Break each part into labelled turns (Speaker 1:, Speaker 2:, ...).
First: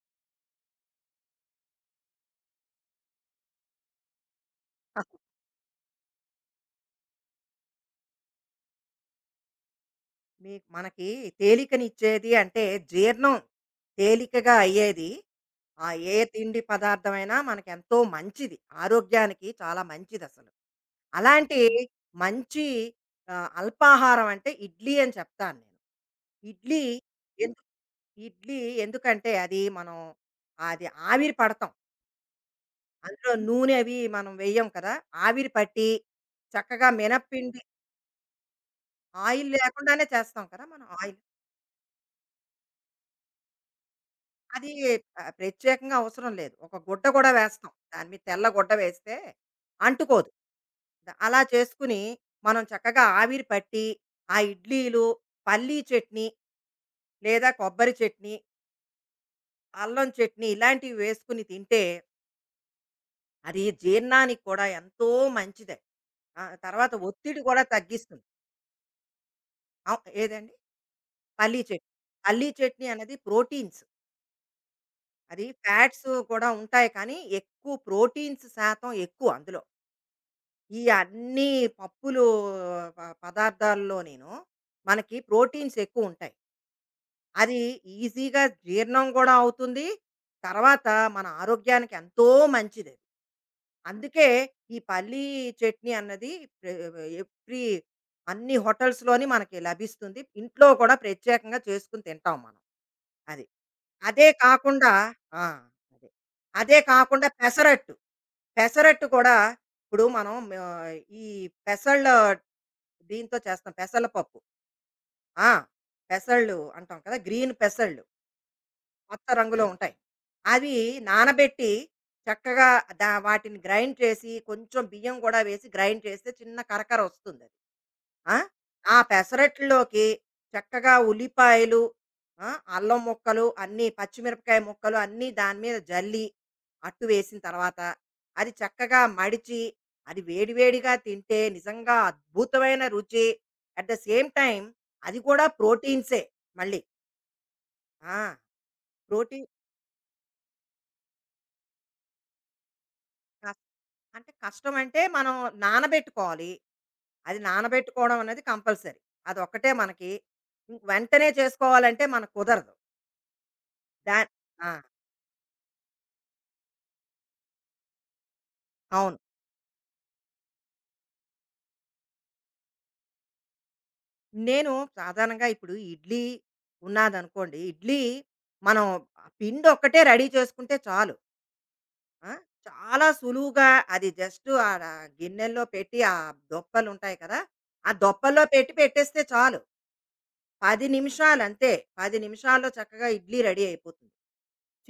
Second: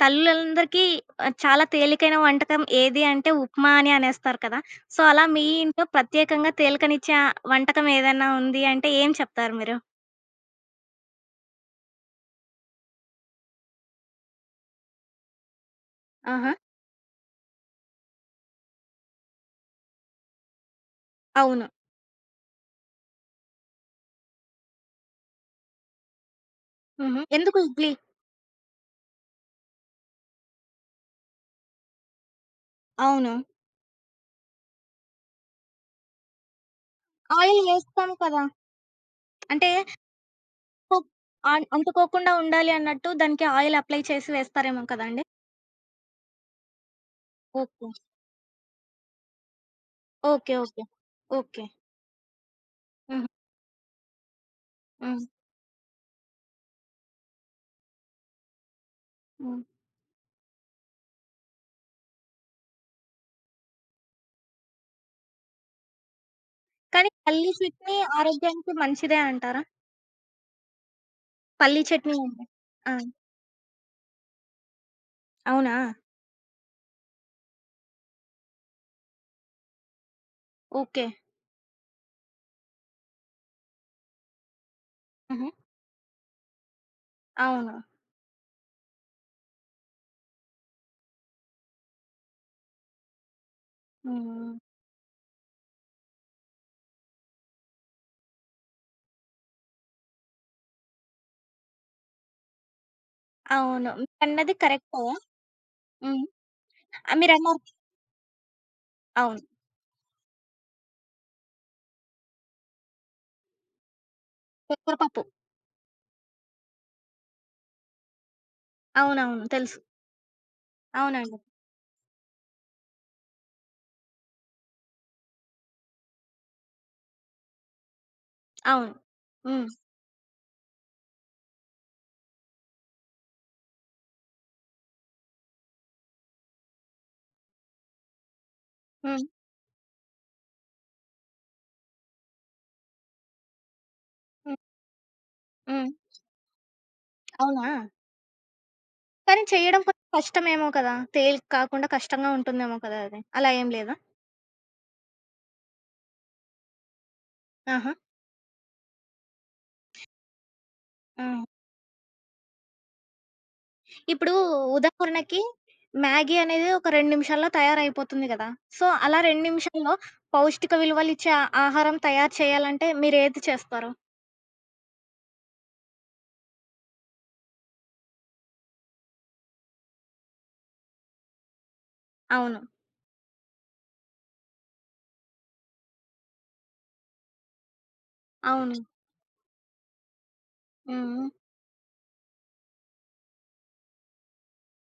Speaker 1: తల్లులందరికీ చాలా తేలికైన వంటకం ఏది అంటే ఉప్మా అని అనేస్తారు కదా! సో, అలా మీ ఇంట్లో ప్రత్యేకంగా తేలికనిచ్చే వంటకం ఏదైనా ఉంది అంటే ఏం చెప్తారు మీరు?
Speaker 2: మనకి తేలికనిచ్చేది అంటే జీర్ణం తేలికగా అయ్యేది. ఆ ఏ
Speaker 1: ఆహా!
Speaker 2: తిండి పదార్థమైనా మనకెంతో మంచిది. ఆరోగ్యానికి చాలా మంచిదసలు. అలాంటి
Speaker 1: అవును.
Speaker 2: మంచి అల్పాహారం అంటే ఇడ్లీ అని చెప్తాను నేను. ఇడ్లీ
Speaker 1: హుహు. ఎందుకు
Speaker 2: ఎందు
Speaker 1: ఇడ్లీ?
Speaker 2: ఇడ్లీ ఎందుకంటే అది ఆవిరి పడతాం. అందులో
Speaker 1: అవును.
Speaker 2: నూనె అవి మనం వెయ్యం కదా! ఆవిరి పట్టి చక్కగా
Speaker 1: ఆయిల్
Speaker 2: మినపపిండి
Speaker 1: వేస్తాం కదా!
Speaker 2: ఆయిల్
Speaker 1: అంటే
Speaker 2: లేకుండానే చేస్తాం కదా! మనం
Speaker 1: కుక్
Speaker 2: ఆయిల్
Speaker 1: అన్ అంటుకోకుండా ఉండాలి అన్నట్టు దానికి ఆయిల్ అప్లై చేసి
Speaker 2: అది
Speaker 1: వేస్తారేమో కదండీ!
Speaker 2: ప్రత్యేకంగా అవసరం లేదు. ఒక గుడ్డ కూడా వేస్తాం.
Speaker 1: ఓకే.
Speaker 2: దాని మీద తెల్ల గుడ్డ వేస్తే అంటుకోదు.
Speaker 1: ఓకే. ఓకే.
Speaker 2: అలా
Speaker 1: ఓకే.
Speaker 2: చేసుకుని మనం చక్కగా
Speaker 1: హ్మ్.
Speaker 2: ఆవిరి పట్టి, ఆ ఇడ్లీలు,
Speaker 1: హ్మ్.
Speaker 2: పల్లీ చట్నీ లేదా కొబ్బరి చట్నీ,
Speaker 1: హ్మ్.
Speaker 2: అల్లం చట్నీ ఇలాంటివి వేసుకుని తింటే అది జీర్ణానికి కూడా ఎంతో మంచిది. ఆ తర్వాత
Speaker 1: కానీ
Speaker 2: ఒత్తిడి
Speaker 1: పల్లీ
Speaker 2: కూడా
Speaker 1: చట్నీ
Speaker 2: తగ్గిస్తుంది.
Speaker 1: ఆరోగ్యానికి మంచిదే అంటారా?
Speaker 2: ఏదండి? పల్లీ
Speaker 1: పల్లీ
Speaker 2: చట్నీ.
Speaker 1: చట్నీ అంటే.
Speaker 2: పల్లీ చట్నీ
Speaker 1: ఆ!
Speaker 2: అనేది ప్రోటీన్స్. అది
Speaker 1: అవునా?
Speaker 2: ఫ్యాట్స్ కూడా ఉంటాయి, కానీ ఎక్కువ ప్రోటీన్స్ శాతం ఎక్కువ అందులో. ఈ
Speaker 1: ఓకే.
Speaker 2: అన్ని పప్పులు పదార్థాల్లో మనకి
Speaker 1: హుహు.
Speaker 2: ప్రోటీన్స్ ఎక్కువుంటాయి. అది
Speaker 1: అవును.
Speaker 2: ఈజీగా జీర్ణం గూడా అవుతుంది. తర్వాత మన ఆరోగ్యానికి ఎంతో మంచిదది. అందుకే
Speaker 1: హ్మ్.
Speaker 2: ఈ పల్లీ చట్నీ అన్నది ప్రె ఎవ్రీ అన్ని హోటల్స్‌లోని మనకి లభిస్తుంది. ఇంట్లో కూడా ప్రత్యేకంగా చేసుకొని తింటాం మనం. అది.
Speaker 1: అవును.
Speaker 2: అదే
Speaker 1: మీరన్నది
Speaker 2: కాకుండా
Speaker 1: కరెక్టే.
Speaker 2: ఆ! అదే.
Speaker 1: హ్మ్.
Speaker 2: అదే
Speaker 1: ఆ!
Speaker 2: కాకుండా
Speaker 1: మీరన్నారు
Speaker 2: పెసరట్టు. పెసరట్టు కూడా
Speaker 1: అవును.
Speaker 2: ఇప్పుడు మనం ఆ, ఈ పెసళ్ళ దీంతో చేస్తాం పెసళ్ళ పప్పు.
Speaker 1: పెసరపప్పు.
Speaker 2: ఆ, పెసళ్ళు అంటాం కదా, గ్రీన్ పెసళ్ళు కొత్త
Speaker 1: అవునవును.
Speaker 2: రంగులో
Speaker 1: తెలుసు.
Speaker 2: ఉంటాయి. అవి
Speaker 1: అవునండి.
Speaker 2: నానబెట్టి చక్కగా వాటిని గ్రైండ్ చేసి, కొంచెం బియ్యం గూడా వేసి గ్రైండ్ చేస్తే చిన్న కరకర వస్తుందది. ఆ!
Speaker 1: అవును.
Speaker 2: ఆ
Speaker 1: హ్మ్.
Speaker 2: పెసరట్లోకి చక్కగా ఉల్లిపాయలు, ఆ! అల్లం ముక్కలు అన్నీ, పచ్చిమిరపకాయ ముక్కలు అన్నీ దాని మీద జల్లి, అట్టు వేసిన తర్వాత అది చక్కగా
Speaker 1: హ్మ్.
Speaker 2: మడిచి, అది వేడి వేడిగా తింటే నిజంగా అద్భుతమైన రుచి. At the same
Speaker 1: hmm.
Speaker 2: Time అది కూడా
Speaker 1: హ్మ్.
Speaker 2: ప్రోటీన్సే మళ్ళీ.
Speaker 1: అవునా?
Speaker 2: ఆ!
Speaker 1: కానీ
Speaker 2: ప్రోటీన్.
Speaker 1: చేయడం కొంచెం కష్టమేమో కదా! తేలిక కాకుండా కష్టంగా ఉంటుందేమో కదా అది.
Speaker 2: ఆ!
Speaker 1: అలా ఏం లేదా?
Speaker 2: అంటే కష్టమంటే మనం నానబెట్టుకోవాలి. అది
Speaker 1: ఆహా!
Speaker 2: నానబెట్టుకోవడం అనేది కంపల్సరీ. అదొక్కటే మనకి. ఇంక
Speaker 1: ఆ!
Speaker 2: వెంటనే చేసుకోవాలంటే మనకు కుదరదు. దా
Speaker 1: ఇప్పుడు
Speaker 2: ఆ!
Speaker 1: ఉదాహరణకి మ్యాగీ అనేది ఒక 2 నిమిషాల్లో తయారైపోతుంది కదా! సో,
Speaker 2: అవును.
Speaker 1: అలా 2 నిమిషాల్లో పౌష్టిక విలువలిచ్చే ఆహారం తయారు చేయాలంటే మీరేది చేస్తారు?
Speaker 2: నేను సాధారణంగా ఇప్పుడు ఉన్నాదనుకోండి, ఇడ్లీ మనం ఆ పిండొక్కటే రెడీ చేసుకుంటే చాలు. ఆ!
Speaker 1: అవును.
Speaker 2: చాలా సులువుగా అది జస్ట్ ఆడ గిన్నెల్లో పెట్టి, దొప్పలుంటాయి కదా! ఆ దొప్పల్లో పెట్టి
Speaker 1: అవును.
Speaker 2: పెట్టేస్తే చాలు. 10
Speaker 1: హ్మ్.
Speaker 2: నిమిషాలు అంతే. 10 నిమిషాల్లో చక్కగా ఇడ్లీ రెడీ అయిపోతుంది.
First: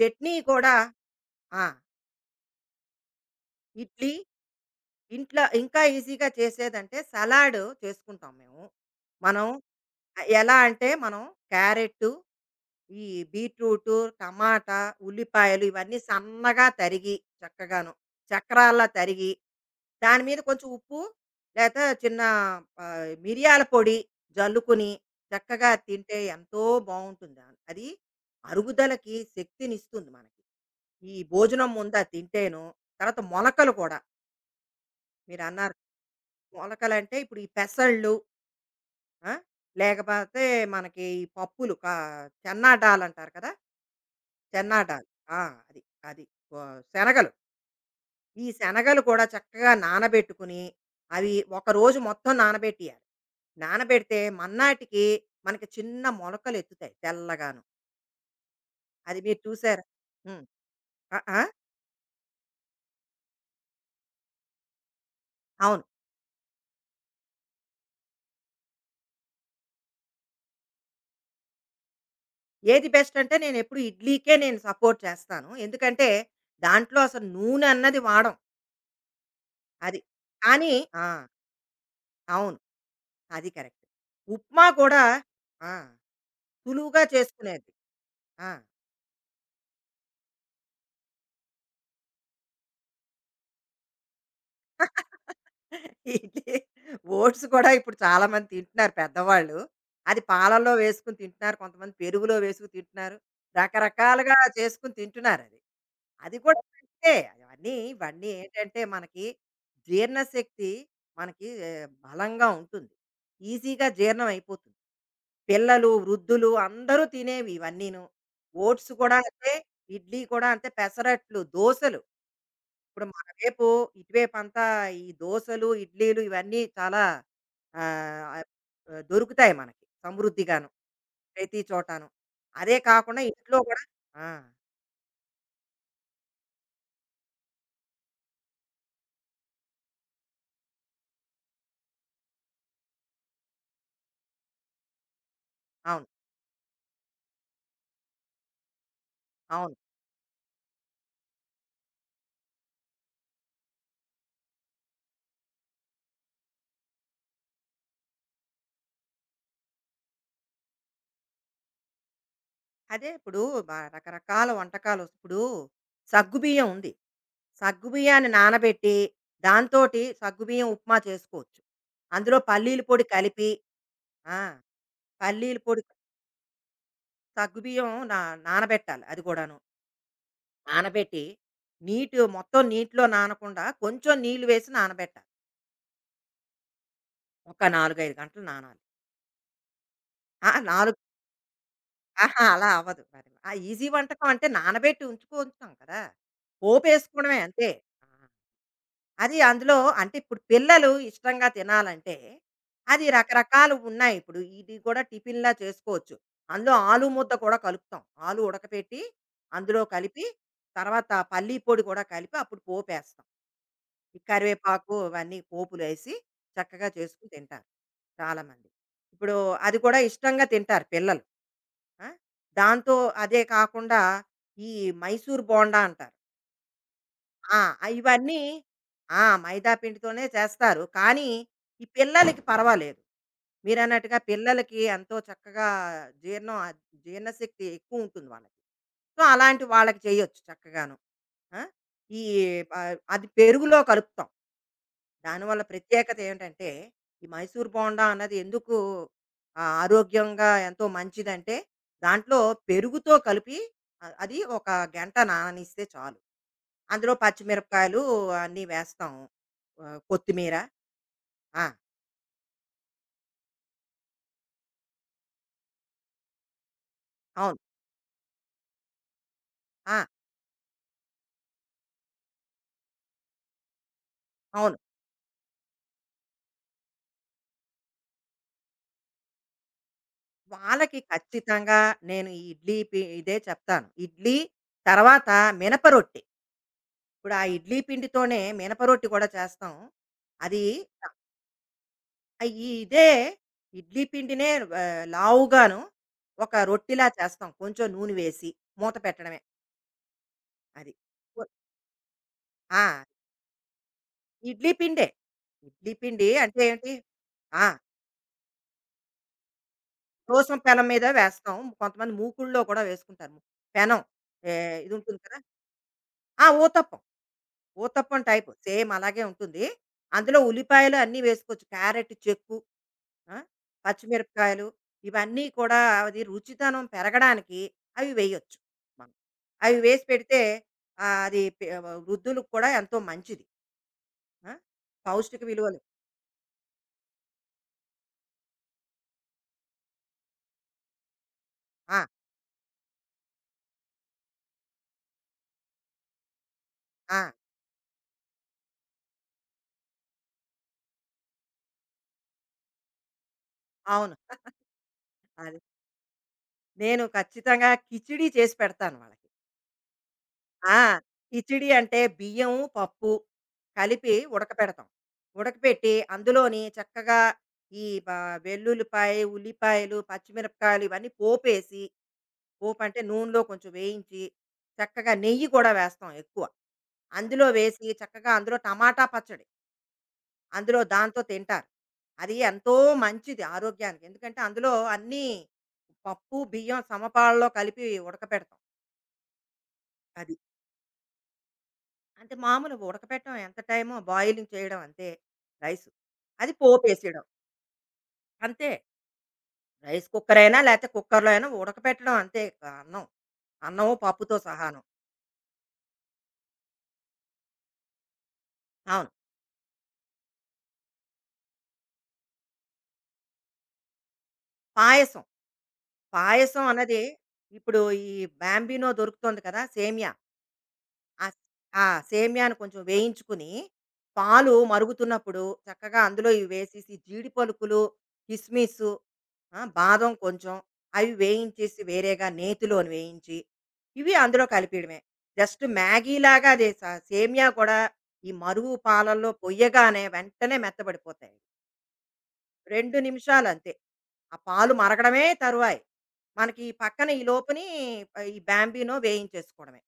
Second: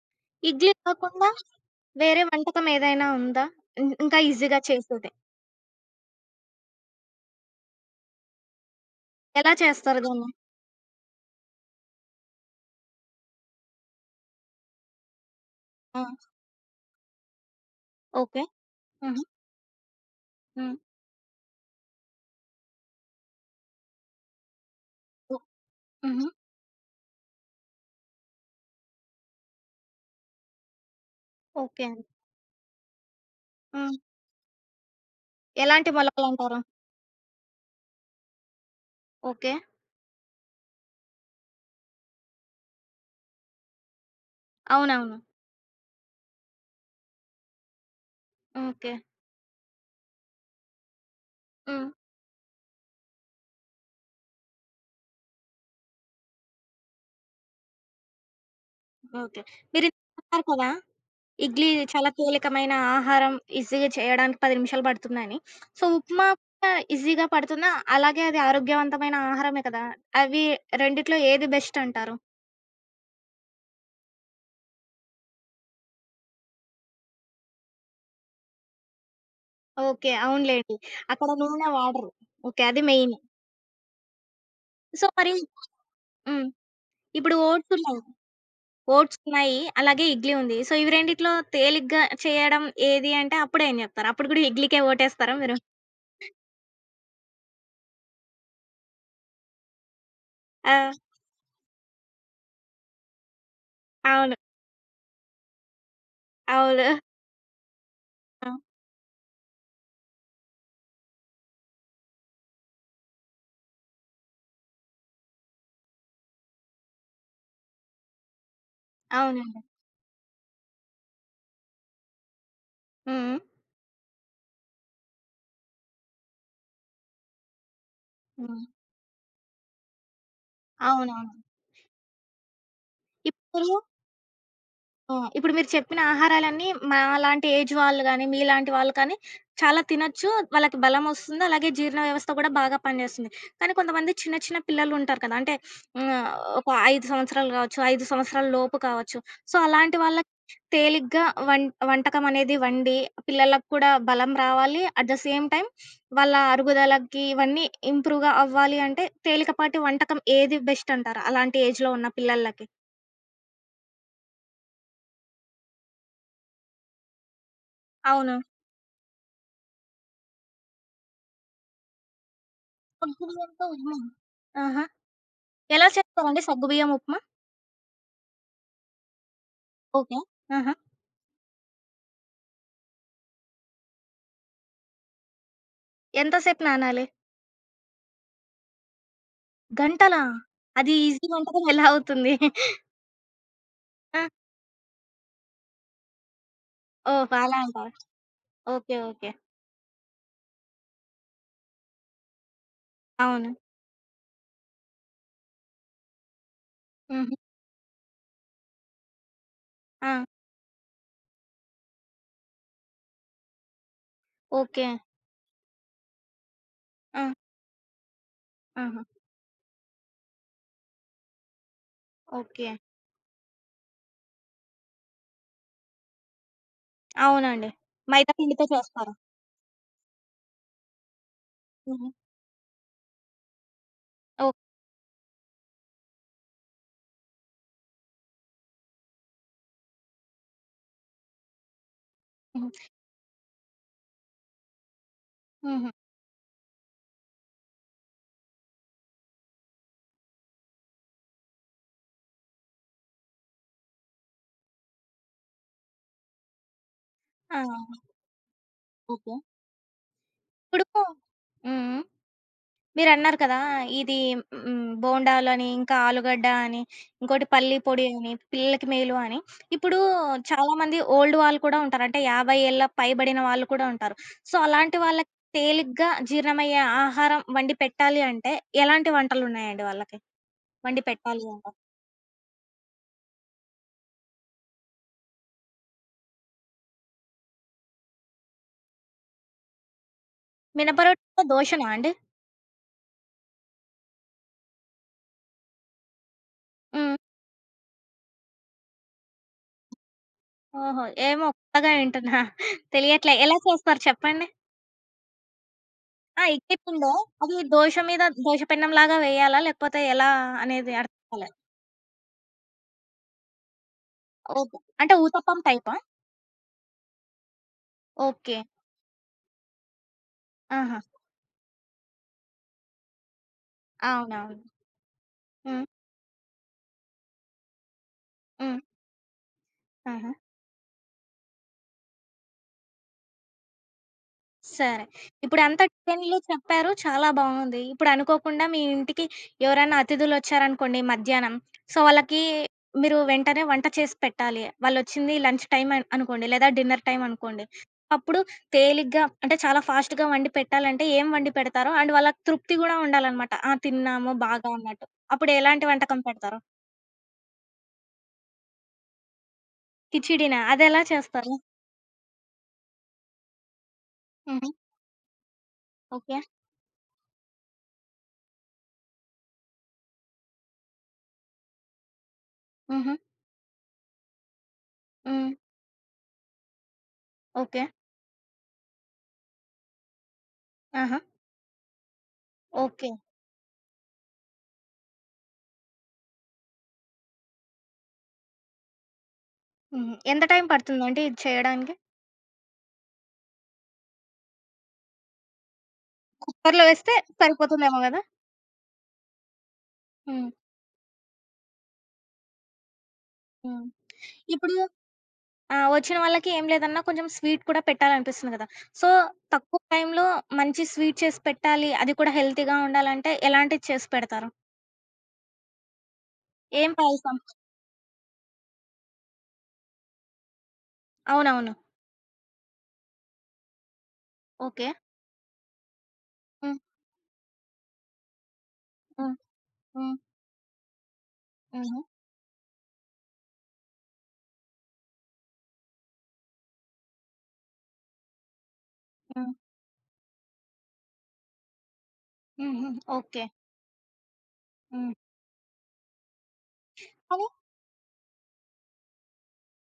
Speaker 2: చట్నీ
Speaker 1: ఇడ్లీ
Speaker 2: కూడా.
Speaker 1: కాకుండా
Speaker 2: ఆ!
Speaker 1: వేరే వంటకం ఏదైనా ఉందా? ఇం
Speaker 2: ఇడ్లీ
Speaker 1: ఇంకా ఈజీగా చేసేది.
Speaker 2: ఇంట్లో ఇంకా ఈజీగా చేసేదంటే సలాడ్ చేసుకుంటాం మేము. మనం
Speaker 1: ఎలా చేస్తారు దాన్ని?
Speaker 2: ఎలా అంటే మనం క్యారెట్టు, ఈ బీట్రూటు, టమాటా, ఉల్లిపాయలు ఇవన్నీ
Speaker 1: ఆ!
Speaker 2: సన్నగా తరిగి చక్కగాను,
Speaker 1: ఓకే.
Speaker 2: చక్రాల్లా
Speaker 1: హుహు.
Speaker 2: తరిగి, దాని మీద కొంచెం
Speaker 1: హ్మ్.
Speaker 2: ఉప్పు లేతే చిన్న మిరియాల పొడి జల్లుకుని
Speaker 1: ఓ
Speaker 2: చక్కగా తింటే
Speaker 1: హుహు.
Speaker 2: ఎంతో బావుంటుంది. అది అరుగుదలకి శక్తినిస్తుంది మనకి. ఈ భోజనం
Speaker 1: ఓకే
Speaker 2: ముందా
Speaker 1: అండి.
Speaker 2: తింటేను, తర్వాత మొలకలు
Speaker 1: హ్మ్.
Speaker 2: కూడా మీరన్నారు.
Speaker 1: ఎలాంటి మొలకలంటారు?
Speaker 2: మొలకలంటే ఇప్పుడు ఈ పెసళ్ళు, ఆ!
Speaker 1: ఓకే.
Speaker 2: లేకపోతే మనకి ఈ పప్పులు చెన్నాడాలంటారు కదా! చెన్నాడాలు.
Speaker 1: అవునవును.
Speaker 2: ఆ! అది. అది. వా శనగలు. ఈ
Speaker 1: ఓకే.
Speaker 2: శనగలు కూడా చక్కగా నానబెట్టుకుని, అవి ఒక
Speaker 1: హ్మ్.
Speaker 2: రోజు మొత్తం నానబెట్టియాలి. నానబెడితే మన్నాటికి మనకి చిన్న మొలకలెత్తుతాయి తెల్లగాను. అది మీరు
Speaker 1: ఓకే.
Speaker 2: చూసారా?
Speaker 1: మీరిందాక
Speaker 2: హ్మ్.
Speaker 1: అన్నారు కదా!
Speaker 2: ఆ! ఆ!
Speaker 1: ఇడ్లీ చాలా తేలికమైన ఆహారం ఈజీగా చేయడానికి 10 నిమిషాలు పడుతుందని.
Speaker 2: అవును.
Speaker 1: సో, ఉప్మా కూడా ఈజీగా పడుతుందా? అలాగే అది ఆరోగ్యవంతమైన ఆహారమే కదా! అవి రెండిట్లో ఏది బెస్ట్ అంటారు?
Speaker 2: ఏది బెస్ట్ అంటే నేనెప్పుడు ఇడ్లీకే నేను సపోర్ట్ చేస్తాను. ఎందుకంటే దాంట్లో అసలు నూనె అన్నది వాడం. అది.
Speaker 1: ఓకే.
Speaker 2: కానీ
Speaker 1: అవునులెండి.
Speaker 2: ఆ!
Speaker 1: అక్కడ నూనె వాడరు.
Speaker 2: అవును.
Speaker 1: ఓకే. అది మెయిన్.
Speaker 2: అది కరెక్ట్. ఉప్మా కూడా
Speaker 1: సో, మరి
Speaker 2: ఆ!
Speaker 1: హ్మ్.
Speaker 2: సులువుగా
Speaker 1: ఇప్పుడు
Speaker 2: చేసుకునేది.
Speaker 1: ఓట్స్ ఉన్నాయి.
Speaker 2: ఆ!
Speaker 1: ఓట్స్ ఉన్నాయి. అలాగే ఇడ్లీ ఉంది. సో, ఇవి రెండిట్లో తేలిగ్గా చేయడం ఏది అంటే అప్పుడేం జెప్తారు? అప్పుడు గూడా ఇడ్లీకే ఓటేస్తారా మీరు?
Speaker 2: ఇడ్లీ, ఓట్స్ కూడా ఇప్పుడు చాలా మంది తింటున్నారు పెద్దవాళ్ళు. అది పాలల్లో
Speaker 1: ఆ!
Speaker 2: వేసుకొని తింటున్నారు. కొంతమంది పెరుగులో వేసుకొని తింటున్నారు.
Speaker 1: అవును.
Speaker 2: రకరకాలుగా చేసుకొని తింటున్నారది. అది అది కూడా
Speaker 1: అవును.
Speaker 2: మంచిదే. అవన్నీ ఇవన్నీ
Speaker 1: ఆ!
Speaker 2: ఏంటంటే మనకి జీర్ణశక్తి మనకి బలంగా ఉంటుంది. ఈజీగా జీర్ణం అయిపోతుంది. పిల్లలు, వృద్ధులు అందరూ తినేవి ఇవన్నీను. ఓట్స్ కూడా అంతే,
Speaker 1: అవునండి.
Speaker 2: ఇడ్లీ కూడా అంతే, పెసరట్లు, దోసలు ఇప్పుడు మన
Speaker 1: హ్మ్.
Speaker 2: వైపు ఇటువైపంతా ఈ దోసలు, ఇడ్లీలు ఇవన్నీ చాలా ఆహ్,
Speaker 1: హ్మ్.
Speaker 2: ఆహ్, దొరుకుతాయి మనకి సమృద్ధిగాను
Speaker 1: అవునవును.
Speaker 2: ప్రతి చోటాను. అదే కాకుండా ఇంట్లో
Speaker 1: ఇప్పుడు
Speaker 2: గూడా ఆ!
Speaker 1: ఆ! ఇప్పుడు మీరు చెప్పిన ఆహారాలన్నీ మాలాంటి ఏజ్ వాళ్ళు గానీ, మీలాంటి వాళ్ళు కానీ చాలా తినొచ్చు. వాళ్ళకి బలమొస్తుంది. అలాగే జీర్ణ వ్యవస్థ గూడా బాగా పనిజేస్తుంది. కానీ కొంతమంది చిన్న చిన్న పిల్లలుంటారు కదా! అంటే
Speaker 2: అవును.
Speaker 1: హ్మ్. ఒక 5 సంవత్సరాలు గావచ్చు, 5 సంవత్సరాల లోపు కావచ్చు. సో,
Speaker 2: అవును.
Speaker 1: అలాంటి వాళ్ళకి తేలిగ్గా వం వంటకం అనేది వండి పిల్లలకు కూడా బలం రావాలి. అట్ ద సేమ్ టైమ్ వాళ్ళ అరుగుదలకి ఇవన్నీ ఇంప్రూవ్‌గా అవ్వాలి అంటే తేలికపాటి వంటకం ఏది బెస్ట్ అంటారు? అలాంటి ఏజ్‌లో ఉన్న పిల్లలకి?
Speaker 2: అదే ఇప్పుడు రకరకాల వంటకాలు ఇప్పుడు సగ్గుబియ్యం ఉంది. సగ్గుబియ్యాన్ని
Speaker 1: అవును.
Speaker 2: నానబెట్టి దాంతోటి సగ్గుబియ్యం ఉప్మా చేసుకోవచ్చు. అందులో పల్లీల పొడి
Speaker 1: సగ్గు
Speaker 2: కలిపి
Speaker 1: బియ్యంతో ఉప్మా.
Speaker 2: ఆ!
Speaker 1: ఆహా!
Speaker 2: పల్లీల పొడి.
Speaker 1: ఎలా చేస్తారండి సగ్గుబియ్యం ఉప్మా?
Speaker 2: సగ్గుబియ్యం నా నానబెట్టాలి అది గూడాను.
Speaker 1: ఓకే. ఆహా!
Speaker 2: నానబెట్టి, నీటిలో నానకుండా కొంచెం నీళ్ళు వేసి నానబెట్టాలి.
Speaker 1: ఎంతసేపు నానాలి?
Speaker 2: ఒక 4, 5 గంటలు నానాలి.
Speaker 1: గంటలా?
Speaker 2: ఆ!
Speaker 1: అది
Speaker 2: 4
Speaker 1: ఈజీ వంటకం ఎలా అవుతుంది?
Speaker 2: అహా! అలా అవ్వదు మరి. ఆ ఈజీ
Speaker 1: ఆ!
Speaker 2: వంటకం అంటే నానబెట్టి ఉంచుకుంటాం కదా!
Speaker 1: ఓహో!
Speaker 2: పోపేసుకోవడమే
Speaker 1: అలా
Speaker 2: అంతే.
Speaker 1: అంటారా? ఓకే. ఓకే.
Speaker 2: అది అందులో అంటే ఇప్పుడు పిల్లలు ఇష్టంగా తినాలంటే, అది
Speaker 1: అవును.
Speaker 2: రకరకాలు ఉన్నాయి. ఇప్పుడు ఇది కూడా టిఫిన్‌లా చేసుకోవచ్చు. అందులో ఆలు ముద్ద
Speaker 1: హుహు.
Speaker 2: కూడా కలుపుతాం. ఆలు ఉడకపెట్టి, అందులో
Speaker 1: ఆ!
Speaker 2: కలిపి, తర్వాత పల్లీ పొడి కూడా కలిపి అప్పుడు పోపేస్తాం. ఈ
Speaker 1: ఓకే.
Speaker 2: కరివేపాకు అవన్నీ పోపులేసి చక్కగా
Speaker 1: ఆ!
Speaker 2: చేసుకొని తింటారు చాలామంది.
Speaker 1: ఆహా!
Speaker 2: ఇప్పుడు అది కూడా ఇష్టంగా తింటారు పిల్లలు. ఆ!
Speaker 1: ఓకే.
Speaker 2: దాంతో అదే కాకుండా ఈ మైసూర్ బోండా అంటారు. ఆ!
Speaker 1: అవునండి. మైదా
Speaker 2: ఇవన్నీ
Speaker 1: పిండితో చేస్తారా?
Speaker 2: ఆ! మైదా పిండితోనే చేస్తారు. కానీ, ఈ
Speaker 1: హుహు.
Speaker 2: పిల్లలకి పర్వాలేదు. మీరన్నట్టుగా
Speaker 1: ఓకే.
Speaker 2: పిల్లలకి ఎంతో చక్కగా జీర్ణం అద్ జీర్ణశక్తి ఎక్కువుంటుంది వాళ్ళకి. సో, అలాంటి వాళ్ళకి చేయొచ్చు చక్కగాను. ఆ! ఈ
Speaker 1: హుహు.
Speaker 2: అది పెరుగులో కలుపుతాం. దానివల్ల
Speaker 1: హుహు.
Speaker 2: ప్రత్యేకత ఏమిటంటే, ఈ మైసూర్ బోండా అన్నది ఎందుకు ఆరోగ్యంగా ఎంతో మంచిదంటే, దాంట్లో పెరుగుతో కలిపి అది ఒక గంట నాననిస్తే చాలు. అందులో
Speaker 1: ఆ!
Speaker 2: పచ్చిమిరపకాయలు అన్నీ వేస్తాం.
Speaker 1: ఓకే.
Speaker 2: కొత్తిమీర.
Speaker 1: ఇప్పుడు హ్మ్.
Speaker 2: ఆ!
Speaker 1: హ్మ్. మీరన్నారు కదా! ఇది హ్మ్. బోండాలని, ఇంకా ఆలుగడ్డ అని, ఇంకోటి
Speaker 2: అవును.
Speaker 1: పల్లి పొడి అని, పిల్లలకి మేలు అని.
Speaker 2: ఆ!
Speaker 1: ఇప్పుడు చాలామంది ఓల్డ్ వాళ్ళు కూడా ఉంటారు. అంటే 50 ఏళ్ల పైబడిన వాళ్ళు కూడా ఉంటారు. సో,
Speaker 2: అవును.
Speaker 1: అలాంటి వాళ్ళకి తేలిగ్గా జీర్ణమయ్యే ఆహారం వండి పెట్టాలి అంటే, ఎలాంటి వంటలున్నాయండి వాళ్ళకి?
Speaker 2: వాళ్ళకి
Speaker 1: వండి పెట్టాలి అంటే?
Speaker 2: ఖచ్చితంగా నేను ఈ ఇడ్లీ పి ఇదే చెప్తాను. ఇడ్లీ తర్వాత మినప రొట్టె. ఇప్పుడు ఆ ఇడ్లీ పిండితోనే మినప రొట్టె కూడా చేస్తాం. అది
Speaker 1: మినప
Speaker 2: ఆహ్,
Speaker 1: రొట్టెతో దోషనా అండి?
Speaker 2: ఇదే ఇడ్లీ పిండినే లావుగాను ఒక రొట్టెలా
Speaker 1: హ్మ్.
Speaker 2: చేస్తాం. కొంచెం నూనె వేసి మూత పెట్టడమే అది.
Speaker 1: ఓహో! ఏమో కొత్తగా వింటున్నా.
Speaker 2: ఆ!
Speaker 1: తెలియట్లే. ఎలా చేస్తారు చెప్పండి?
Speaker 2: ఇడ్లీ పిండే. ఇడ్లీ పిండి
Speaker 1: ఆ!
Speaker 2: అంటే
Speaker 1: ఇడ్లీ
Speaker 2: ఏంటి?
Speaker 1: పిండే అది
Speaker 2: ఆ!
Speaker 1: దోష మీద దోష పెన్నంలాగా వేయాలా? లేకపోతే ఎలా
Speaker 2: దోసమ పెనం
Speaker 1: అనేది
Speaker 2: మీద
Speaker 1: అర్థం కాలే.
Speaker 2: వేస్తాం. కొంతమంది మూకుడులో కూడా వేసుకుంటారు. పెనం ఏ
Speaker 1: ఓహో!
Speaker 2: ఇది
Speaker 1: అంటే
Speaker 2: ఉంటుంది కదా!
Speaker 1: ఊతప్పం టైపా?
Speaker 2: ఆ! Uttapam. Uttapam type
Speaker 1: okay.
Speaker 2: Same అలాగే ఉంటుంది. అందులో ఉల్లిపాయలు
Speaker 1: ఆహా!
Speaker 2: అన్నీ వేసుకోవచ్చు. క్యారెట్ చెక్కు, ఆ!
Speaker 1: అవునవును.
Speaker 2: పచ్చిమిరపకాయలు ఇవన్నీ కూడా
Speaker 1: హ్మ్.
Speaker 2: అది రుచితనం పెరగడానికి అవి వేయొచ్చు
Speaker 1: హ్మ్.
Speaker 2: మనం. అవి వేసి
Speaker 1: ఆహా!
Speaker 2: పెడితే ఆహ్, అది పె వృద్ధులకు కూడా ఎంతో మంచిది. ఆ!
Speaker 1: సరే.
Speaker 2: పౌష్టిక విలువలు.
Speaker 1: ఇప్పుడంతా టిఫిన్‌లు చెప్పారు చాలా బావుంది. ఇప్పుడు అనుకోకుండా మీ ఇంటికి ఎవరైనా అతిథులొచ్చారనుకోండి మధ్యాహ్నం, సో,
Speaker 2: ఆ!
Speaker 1: వాళ్ళకి మీరు వెంటనే వంట చేసి పెట్టాలి. వాళ్ళొచ్చింది లంచ్ టైమ్ అనుకోండి లేదా డిన్నర్
Speaker 2: ఆ!
Speaker 1: టైమ్ అనుకోండి. అప్పుడు తేలిగ్గా అంటే చాలా ఫాస్ట్‌గా వండి పెట్టాలంటే ఏం వండి పెడతారో? అండ్ వాళ్ళకి తృప్తి గూడా ఉండాలనమాట. ఆ!
Speaker 2: అవును.
Speaker 1: తిన్నాము బాగా అన్నట్టు. అప్పుడు
Speaker 2: అది.
Speaker 1: ఎలాంటి వంటకం పెడతారు?
Speaker 2: నేను ఖచ్చితంగా కిచిడీ చేసి పెడతాను వాళ్ళకి.
Speaker 1: కిచిడీనా?
Speaker 2: ఆ!
Speaker 1: అదెలా చేస్తారు?
Speaker 2: కిచిడి అంటే బియ్యం, పప్పు కలిపి
Speaker 1: హ్మ్.
Speaker 2: ఉడకపెడతాం. ఉడకపెట్టి
Speaker 1: ఓకే.
Speaker 2: అందులోని చక్కగా ఈ బ వెల్లుల్లిపాయ, ఉల్లిపాయలు, పచ్చిమిరపకాయలు ఇవన్నీ పోపేసి, పోపంటే
Speaker 1: హుహు.
Speaker 2: నూనెలో కొంచెం వేయించి చక్కగా నెయ్యి
Speaker 1: హ్మ్.
Speaker 2: కూడా వేస్తాం ఎక్కువ. అందులో
Speaker 1: ఓకే.
Speaker 2: వేసి చక్కగా అందులో టమాటా పచ్చడి అందులో
Speaker 1: ఆహా!
Speaker 2: దాంతో తింటారు. అది ఎంతో
Speaker 1: ఓకే.
Speaker 2: మంచిది ఆరోగ్యానికి. ఎందుకంటే అందులో అన్నీ పప్పు, బియ్యం సమపాలలో కలిపి ఉడకపెడతాం.
Speaker 1: హుహు.
Speaker 2: అది.
Speaker 1: ఎంత టైం పడుతుందండి ఇది చేయడానికి?
Speaker 2: అంటే మామూలు ఉడకపెట్టడం ఎంత టైమో బాయిలింగ్ చేయడం అంతే రైస్. అది
Speaker 1: కుక్కర్‌లో వేస్తే
Speaker 2: పోపేసేయడం
Speaker 1: సరిపోతుందేమో గదా!
Speaker 2: అంతే. రైస్ కుక్కర్
Speaker 1: హ్మ్.
Speaker 2: అయినా లేతే కుక్కర్‌లో అయినా ఉడకపెట్టడం అంతే అన్నం.
Speaker 1: హ్మ్.
Speaker 2: అన్నము, పప్పుతో
Speaker 1: ఇప్పుడు
Speaker 2: సహాను.
Speaker 1: వచ్చిన వాళ్ళకి ఏం లేదన్నా కొంచెం స్వీట్ కూడా పెట్టాలనిపిస్తుంది గదా!
Speaker 2: అవును.
Speaker 1: సో, తక్కువ టైంలో మంచి స్వీట్ చేసి పెట్టాలి. అది కూడా హెల్తీగా ఉండాలంటే ఎలాంటిది చేసి పెడతారు?
Speaker 2: పాయసం. పాయసం
Speaker 1: ఏం
Speaker 2: అన్నది
Speaker 1: పాయసం?
Speaker 2: ఇప్పుడు ఈ బాంబినో దొరుకుతోంది కదా! సేమియా. ఆ
Speaker 1: అవునవును.
Speaker 2: ఆ సేమ్యాను కొంచెం వేయించుకుని, పాలు
Speaker 1: ఓకే.
Speaker 2: మరుగుతున్నప్పుడు చక్కగా అందులో ఇవి
Speaker 1: హ్మ్.
Speaker 2: వేసేసి, జీడి పలుకులు, కిస్మిసు,
Speaker 1: హ్మ్.
Speaker 2: ఆ! బాదం
Speaker 1: హ్మ్.
Speaker 2: కొంచెం అవి వేయించేసి
Speaker 1: హుహు.
Speaker 2: వేరేగా నేతిలోని వేయించి, ఇవి అందులో కలిపేయడమే. జస్ట్ మ్యాగీలాగా అదే స సేమ్యా కూడా ఈ మరుగు పాలల్లో
Speaker 1: హ్మ్.
Speaker 2: పొయ్యగానే వెంటనే మెత్తబడిపోతాయి.
Speaker 1: హుహు.
Speaker 2: 2
Speaker 1: ఓకే.
Speaker 2: నిమిషాలు అంతే. ఆ పాలు
Speaker 1: హ్మ్.
Speaker 2: మరగడమే తరువాయి. మనకి ఈ పక్కన ఈ
Speaker 1: కానీ
Speaker 2: లోపుని ఈ బాంబినో వేయించేసుకోవడమే.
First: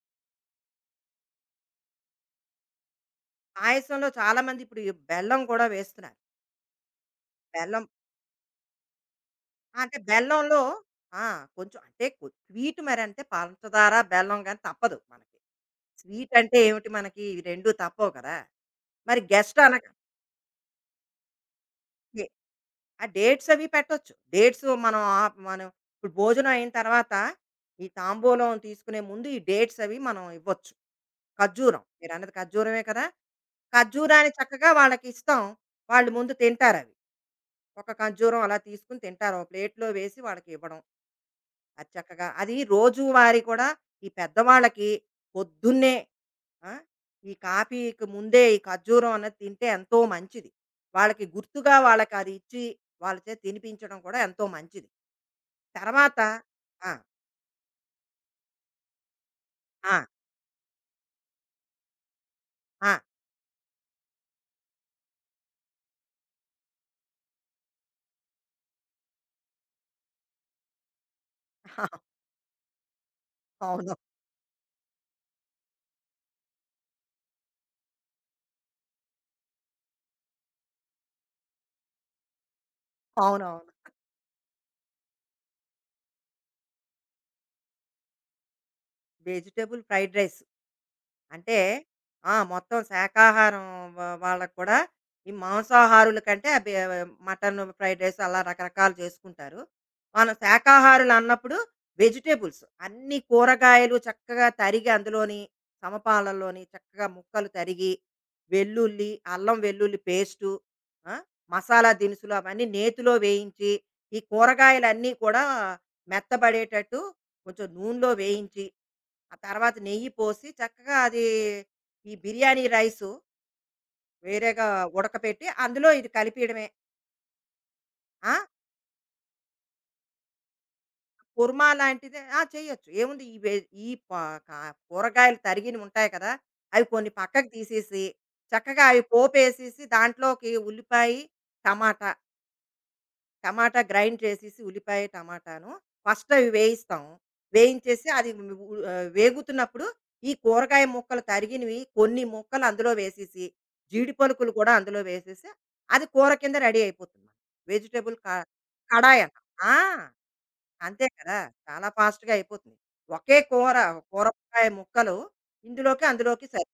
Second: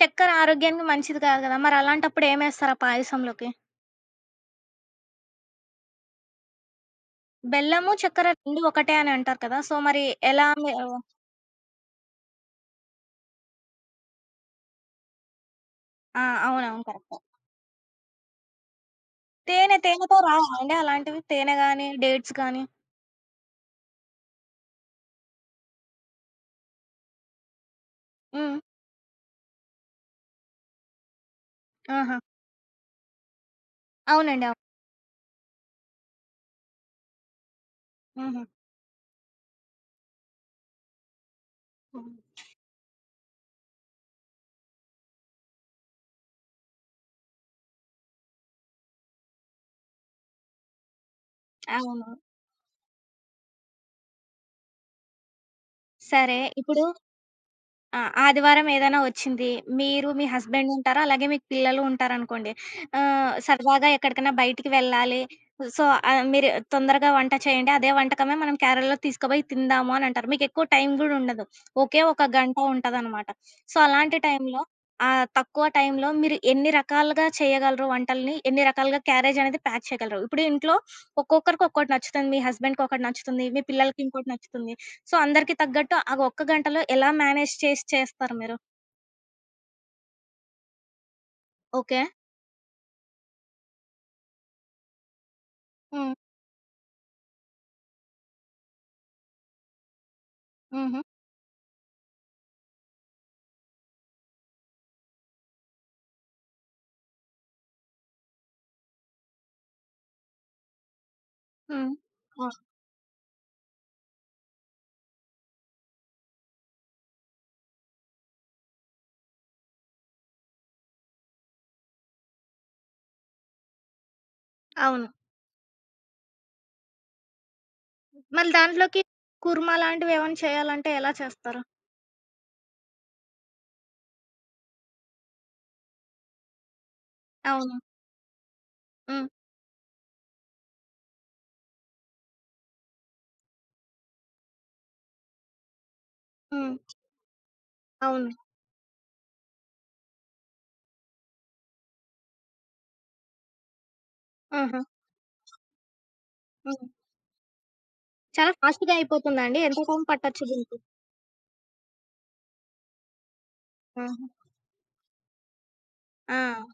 Speaker 1: చక్కెర ఆరోగ్యానికి మంచిది కాదు గదా! మరి అలాంటప్పుడు ఏమేస్తారు ఆ పాయసంలోకి?
Speaker 2: పాయసంలో చాలా మంది ఇప్పుడు ఈ బెల్లం కూడా వేస్తున్నారు. బెల్లం
Speaker 1: బెల్లము, చక్కెర 2 ఒకటే అని అంటారు కదా! సో, మరి ఎలా
Speaker 2: బెల్లంలో
Speaker 1: మీరు
Speaker 2: ఆ! కొంచెం అంటే స్వీట్ మరంటే పంచదార, బెల్లం గాని తప్పదు మనకి.
Speaker 1: ఆ!
Speaker 2: స్వీట్ అంటే
Speaker 1: అవునవును.
Speaker 2: ఏమిటి
Speaker 1: కరెక్టే.
Speaker 2: మనకి ఇవి 2 తప్పవు కదా! మరి గెస్ట్
Speaker 1: తేనె
Speaker 2: అనగా
Speaker 1: తేనెతో రావా అండి అలాంటివి? తేనె గాని,
Speaker 2: ఎ
Speaker 1: డేట్స్ గాని?
Speaker 2: ఆ డేట్స్ అవి పెట్టొచ్చు. డేట్స్ మనం ఆప్ మనం ఇప్పుడు భోజనం అయిన తర్వాత ఈ
Speaker 1: హ్మ్.
Speaker 2: తాంబూలం తీసుకునే ముందు ఈ డేట్స్ అవి మనం ఇవ్వచ్చు. ఖర్జూరం
Speaker 1: ఆహా!
Speaker 2: మీరన్నది ఖర్జూరమే కదా! ఖర్జూరాన్ని
Speaker 1: అవునండి. అవును.
Speaker 2: చక్కగా వాళ్ళకిస్తాం. వాళ్ళు ముందు తింటారవి. ఒక ఖర్జూరం
Speaker 1: హుహు.
Speaker 2: అలా తీసుకుని తింటారు. ఓ ప్లేట్‌లో వేసి వాళ్ళకి ఇవ్వడం. అది
Speaker 1: హ్మ్.
Speaker 2: చక్కగా అది రోజువారీ కూడా ఈ పెద్దవాళ్ళకి పొద్దున్నే ఆ! ఈ కాఫీకి ముందే ఈ ఖర్జూరం అన్నది తింటే ఎంతో మంచిది. వాళ్ళకి గుర్తుగా
Speaker 1: అవును.
Speaker 2: వాళ్ళకి అది ఇచ్చి వాళ్ళ చేత తినిపించడం కూడా ఎంతో మంచిది. తర్వాత
Speaker 1: సరే ఇప్పుడు
Speaker 2: ఆ!
Speaker 1: ఆ! ఆదివారం ఏదైనా వచ్చింది.
Speaker 2: ఆ!
Speaker 1: మీరు మీ హస్బెండ్ ఉంటారు. అలాగే మీకు పిల్లలు ఉంటారనుకోండి.
Speaker 2: ఆ!
Speaker 1: సరదాగా ఎక్కడికైనా బయటికి వెళ్ళాలి. సో, మీరు తొందరగా వంట చేయండి. అదే వంటకమే మనం కేరళలో తీసుకుపోయి తిందాము అని అంటారు. మీకెక్కువ టైం గూడా ఉండదు. ఒకే ఒక గంట ఉంటదనమాట. సో,
Speaker 2: అవును.
Speaker 1: అలాంటి టైంలో ఆ తక్కువ టైంలో మీరు ఎన్ని రకాలుగా చేయగలరు వంటల్ని? ఎన్ని రకాలుగా క్యారేజ్ అనేది ప్యాక్ చేయగలరు? ఇప్పుడు ఇంట్లో ఒక్కొక్కరికి ఒక్కోటి నచ్చుతుంది. మీ హస్బెండ్‌కి ఒకటి నచ్చుతుంది.
Speaker 2: అవునవును.
Speaker 1: మీ పిల్లలకి ఇంకోటి నచ్చుతుంది. సో, అందరికి తగ్గట్టు ఆ ఒక్క గంటలో ఎలా మేనేజ్ చేసి చేస్తారు మీరు?
Speaker 2: Vegetable fried rice. అంటే
Speaker 1: ఓకే.
Speaker 2: ఆ! మొత్తం శాకాహారం వాళ్ళకి కూడా ఈ
Speaker 1: హ్మ్.
Speaker 2: మాంసాహారుల కంటే మటను ఫ్రైడ్ రైస్ అలా రకరకాలు చేసుకుంటారు. మనం
Speaker 1: హుహు.
Speaker 2: శాకాహారులు అన్నప్పుడు వెజిటబుల్స్ అన్ని కూరగాయలు చక్కగా తరిగి అందులోని సమపాలల్లోని చక్కగా ముక్కలు తరిగి, అల్లం వెల్లుల్లి పేస్టు, ఆ! మసాలా
Speaker 1: హ్మ్.
Speaker 2: దినుసులు
Speaker 1: ఆ!
Speaker 2: అవన్నీ నేతిలో వేయించి, ఈ కూరగాయలన్నీ కూడా మెత్తబడేటట్టు కొంచెం నూనెలో వేయించి ఆ తర్వాత నెయ్యి పోసి చక్కగా అది ఈ బిర్యానీ రైసు వేరేగా
Speaker 1: అవును.
Speaker 2: ఉడకపెట్టి అందులో ఇది కలిపియడమే. ఆ!
Speaker 1: మళ్ళీ దాంట్లోకి కుర్మా లాంటివేమన్నా చేయాలంటే ఎలా చేస్తారు?
Speaker 2: కుర్మా లాంటిదే ఆ! చేయొచ్చు. ఏముంది ఈ వె ఈ పా కా కూరగాయలు తరిగినవి ఉంటాయి కదా! అవి కొన్ని పక్కకు
Speaker 1: అవును.
Speaker 2: తీసేసి, చక్కగా అవి
Speaker 1: హ్మ్.
Speaker 2: పోపేసేసి దాంట్లోకి ఉల్లిపాయి, టమాటా టమాటా గ్రైండ్ చేసేసి ఉల్లిపాయ, టమాటాను ఫస్ట్ అవి
Speaker 1: హ్మ్.
Speaker 2: వేయిస్తాం. వేయించేసి అది
Speaker 1: అవును.
Speaker 2: వు వు ఆహ్, వేగుతున్నప్పుడు ఈ కూరగాయ ముక్కలు తరిగినవి కొన్ని ముక్కలు అందులో వేసేసి, జీడి పలుకులు కూడా
Speaker 1: ఆహా!
Speaker 2: అందులో వేసేసి, అది కూర కింద రెడీ
Speaker 1: హ్మ్.
Speaker 2: అయిపోతుంది. వెజిటబుల్ క
Speaker 1: చాలా ఫాస్ట్‌గా
Speaker 2: కడాయి అంటాం.
Speaker 1: అయిపోతుందా అండి?
Speaker 2: ఆ!
Speaker 1: ఎంత టైం పట్టొచ్చు దీనికి?
Speaker 2: అంతే కదా! చాలా ఫాస్ట్‌గా అయిపోతుంది. ఒకే కూర,
Speaker 1: ఆహా!
Speaker 2: కూరగాయ ముక్కలు ఇందులోకి,
Speaker 1: ఆ!
Speaker 2: అందులోకి సరి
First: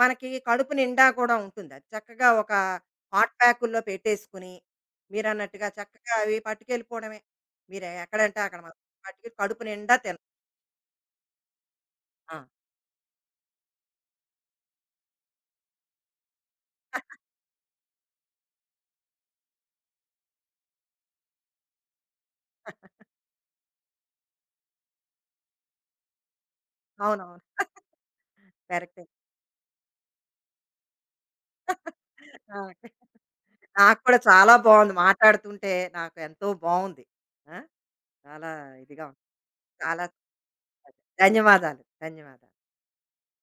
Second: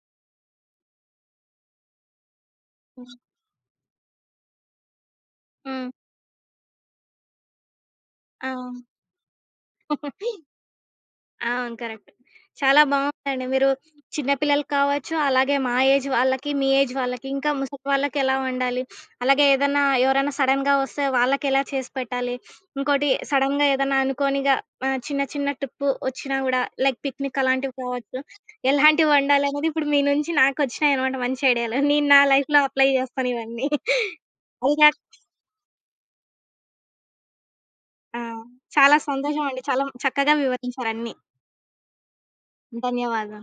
Speaker 2: మనకి కడుపు నిండా కూడా ఉంటుంది. అది చక్కగా ఒక
Speaker 1: హ్మ్.
Speaker 2: హాట్ ప్యాకుల్లో పెట్టేసుకుని, మీరన్నట్టుగా
Speaker 1: హ్మ్.
Speaker 2: చక్కగా అవి పట్టుకెళ్ళిపోవడమే. మీరు ఎక్కడంటే అక్కడ మనం
Speaker 1: అవును.
Speaker 2: పట్టుకెళ్ళి కడుపు నిండా తిన
Speaker 1: అవును. కరెక్ట్.
Speaker 2: ఆ!
Speaker 1: చాలా బావుందండి. మీరు చిన్న పిల్లలకి కావచ్చు, అలాగే మా ఏజ్ వాళ్ళకి, మీ ఏజ్ వాళ్ళకి, ఇంకా ముసలి వాళ్ళకి ఎలా వండాలి, అలాగే ఏదన్నా ఎవరైనా సడెన్‌గా వస్తే వాళ్ళకెలా చేసి పెట్టాలి, ఇంకోటి సడెన్‌గా ఏదన్నా అనుకోనిగా చిన్న చిన్న ట్రిప్పు వచ్చినా గూడా లైక్
Speaker 2: అవునవును.
Speaker 1: పిక్నిక్ అలాంటివి కావచ్చు.
Speaker 2: కరెక్టే.
Speaker 1: ఎలాంటివి వండాలనేది ఇప్పుడు మీ నుంచి నాకొచ్చినాయనమాట మంచి ఐడియాలు. నేను నా
Speaker 2: ఆ!
Speaker 1: లైఫ్‌లో అప్లై చేస్తాను ఇవన్నీ.
Speaker 2: నాకు కూడా చాలా
Speaker 1: అది
Speaker 2: బావుంది.
Speaker 1: కాక
Speaker 2: మాట్లాడుతుంటే నాకు ఎంతో బావుంది. ఆ!
Speaker 1: ఆ!
Speaker 2: చాలా
Speaker 1: చాలా
Speaker 2: ఇదిగా ఉంది.
Speaker 1: సంతోషమండి. చాలా
Speaker 2: చాలా
Speaker 1: చక్కగా వివరించారన్నీ.
Speaker 2: ధన్యవాదాలు. ధన్యవాదాలు.
Speaker 1: ధన్యవాదాలు.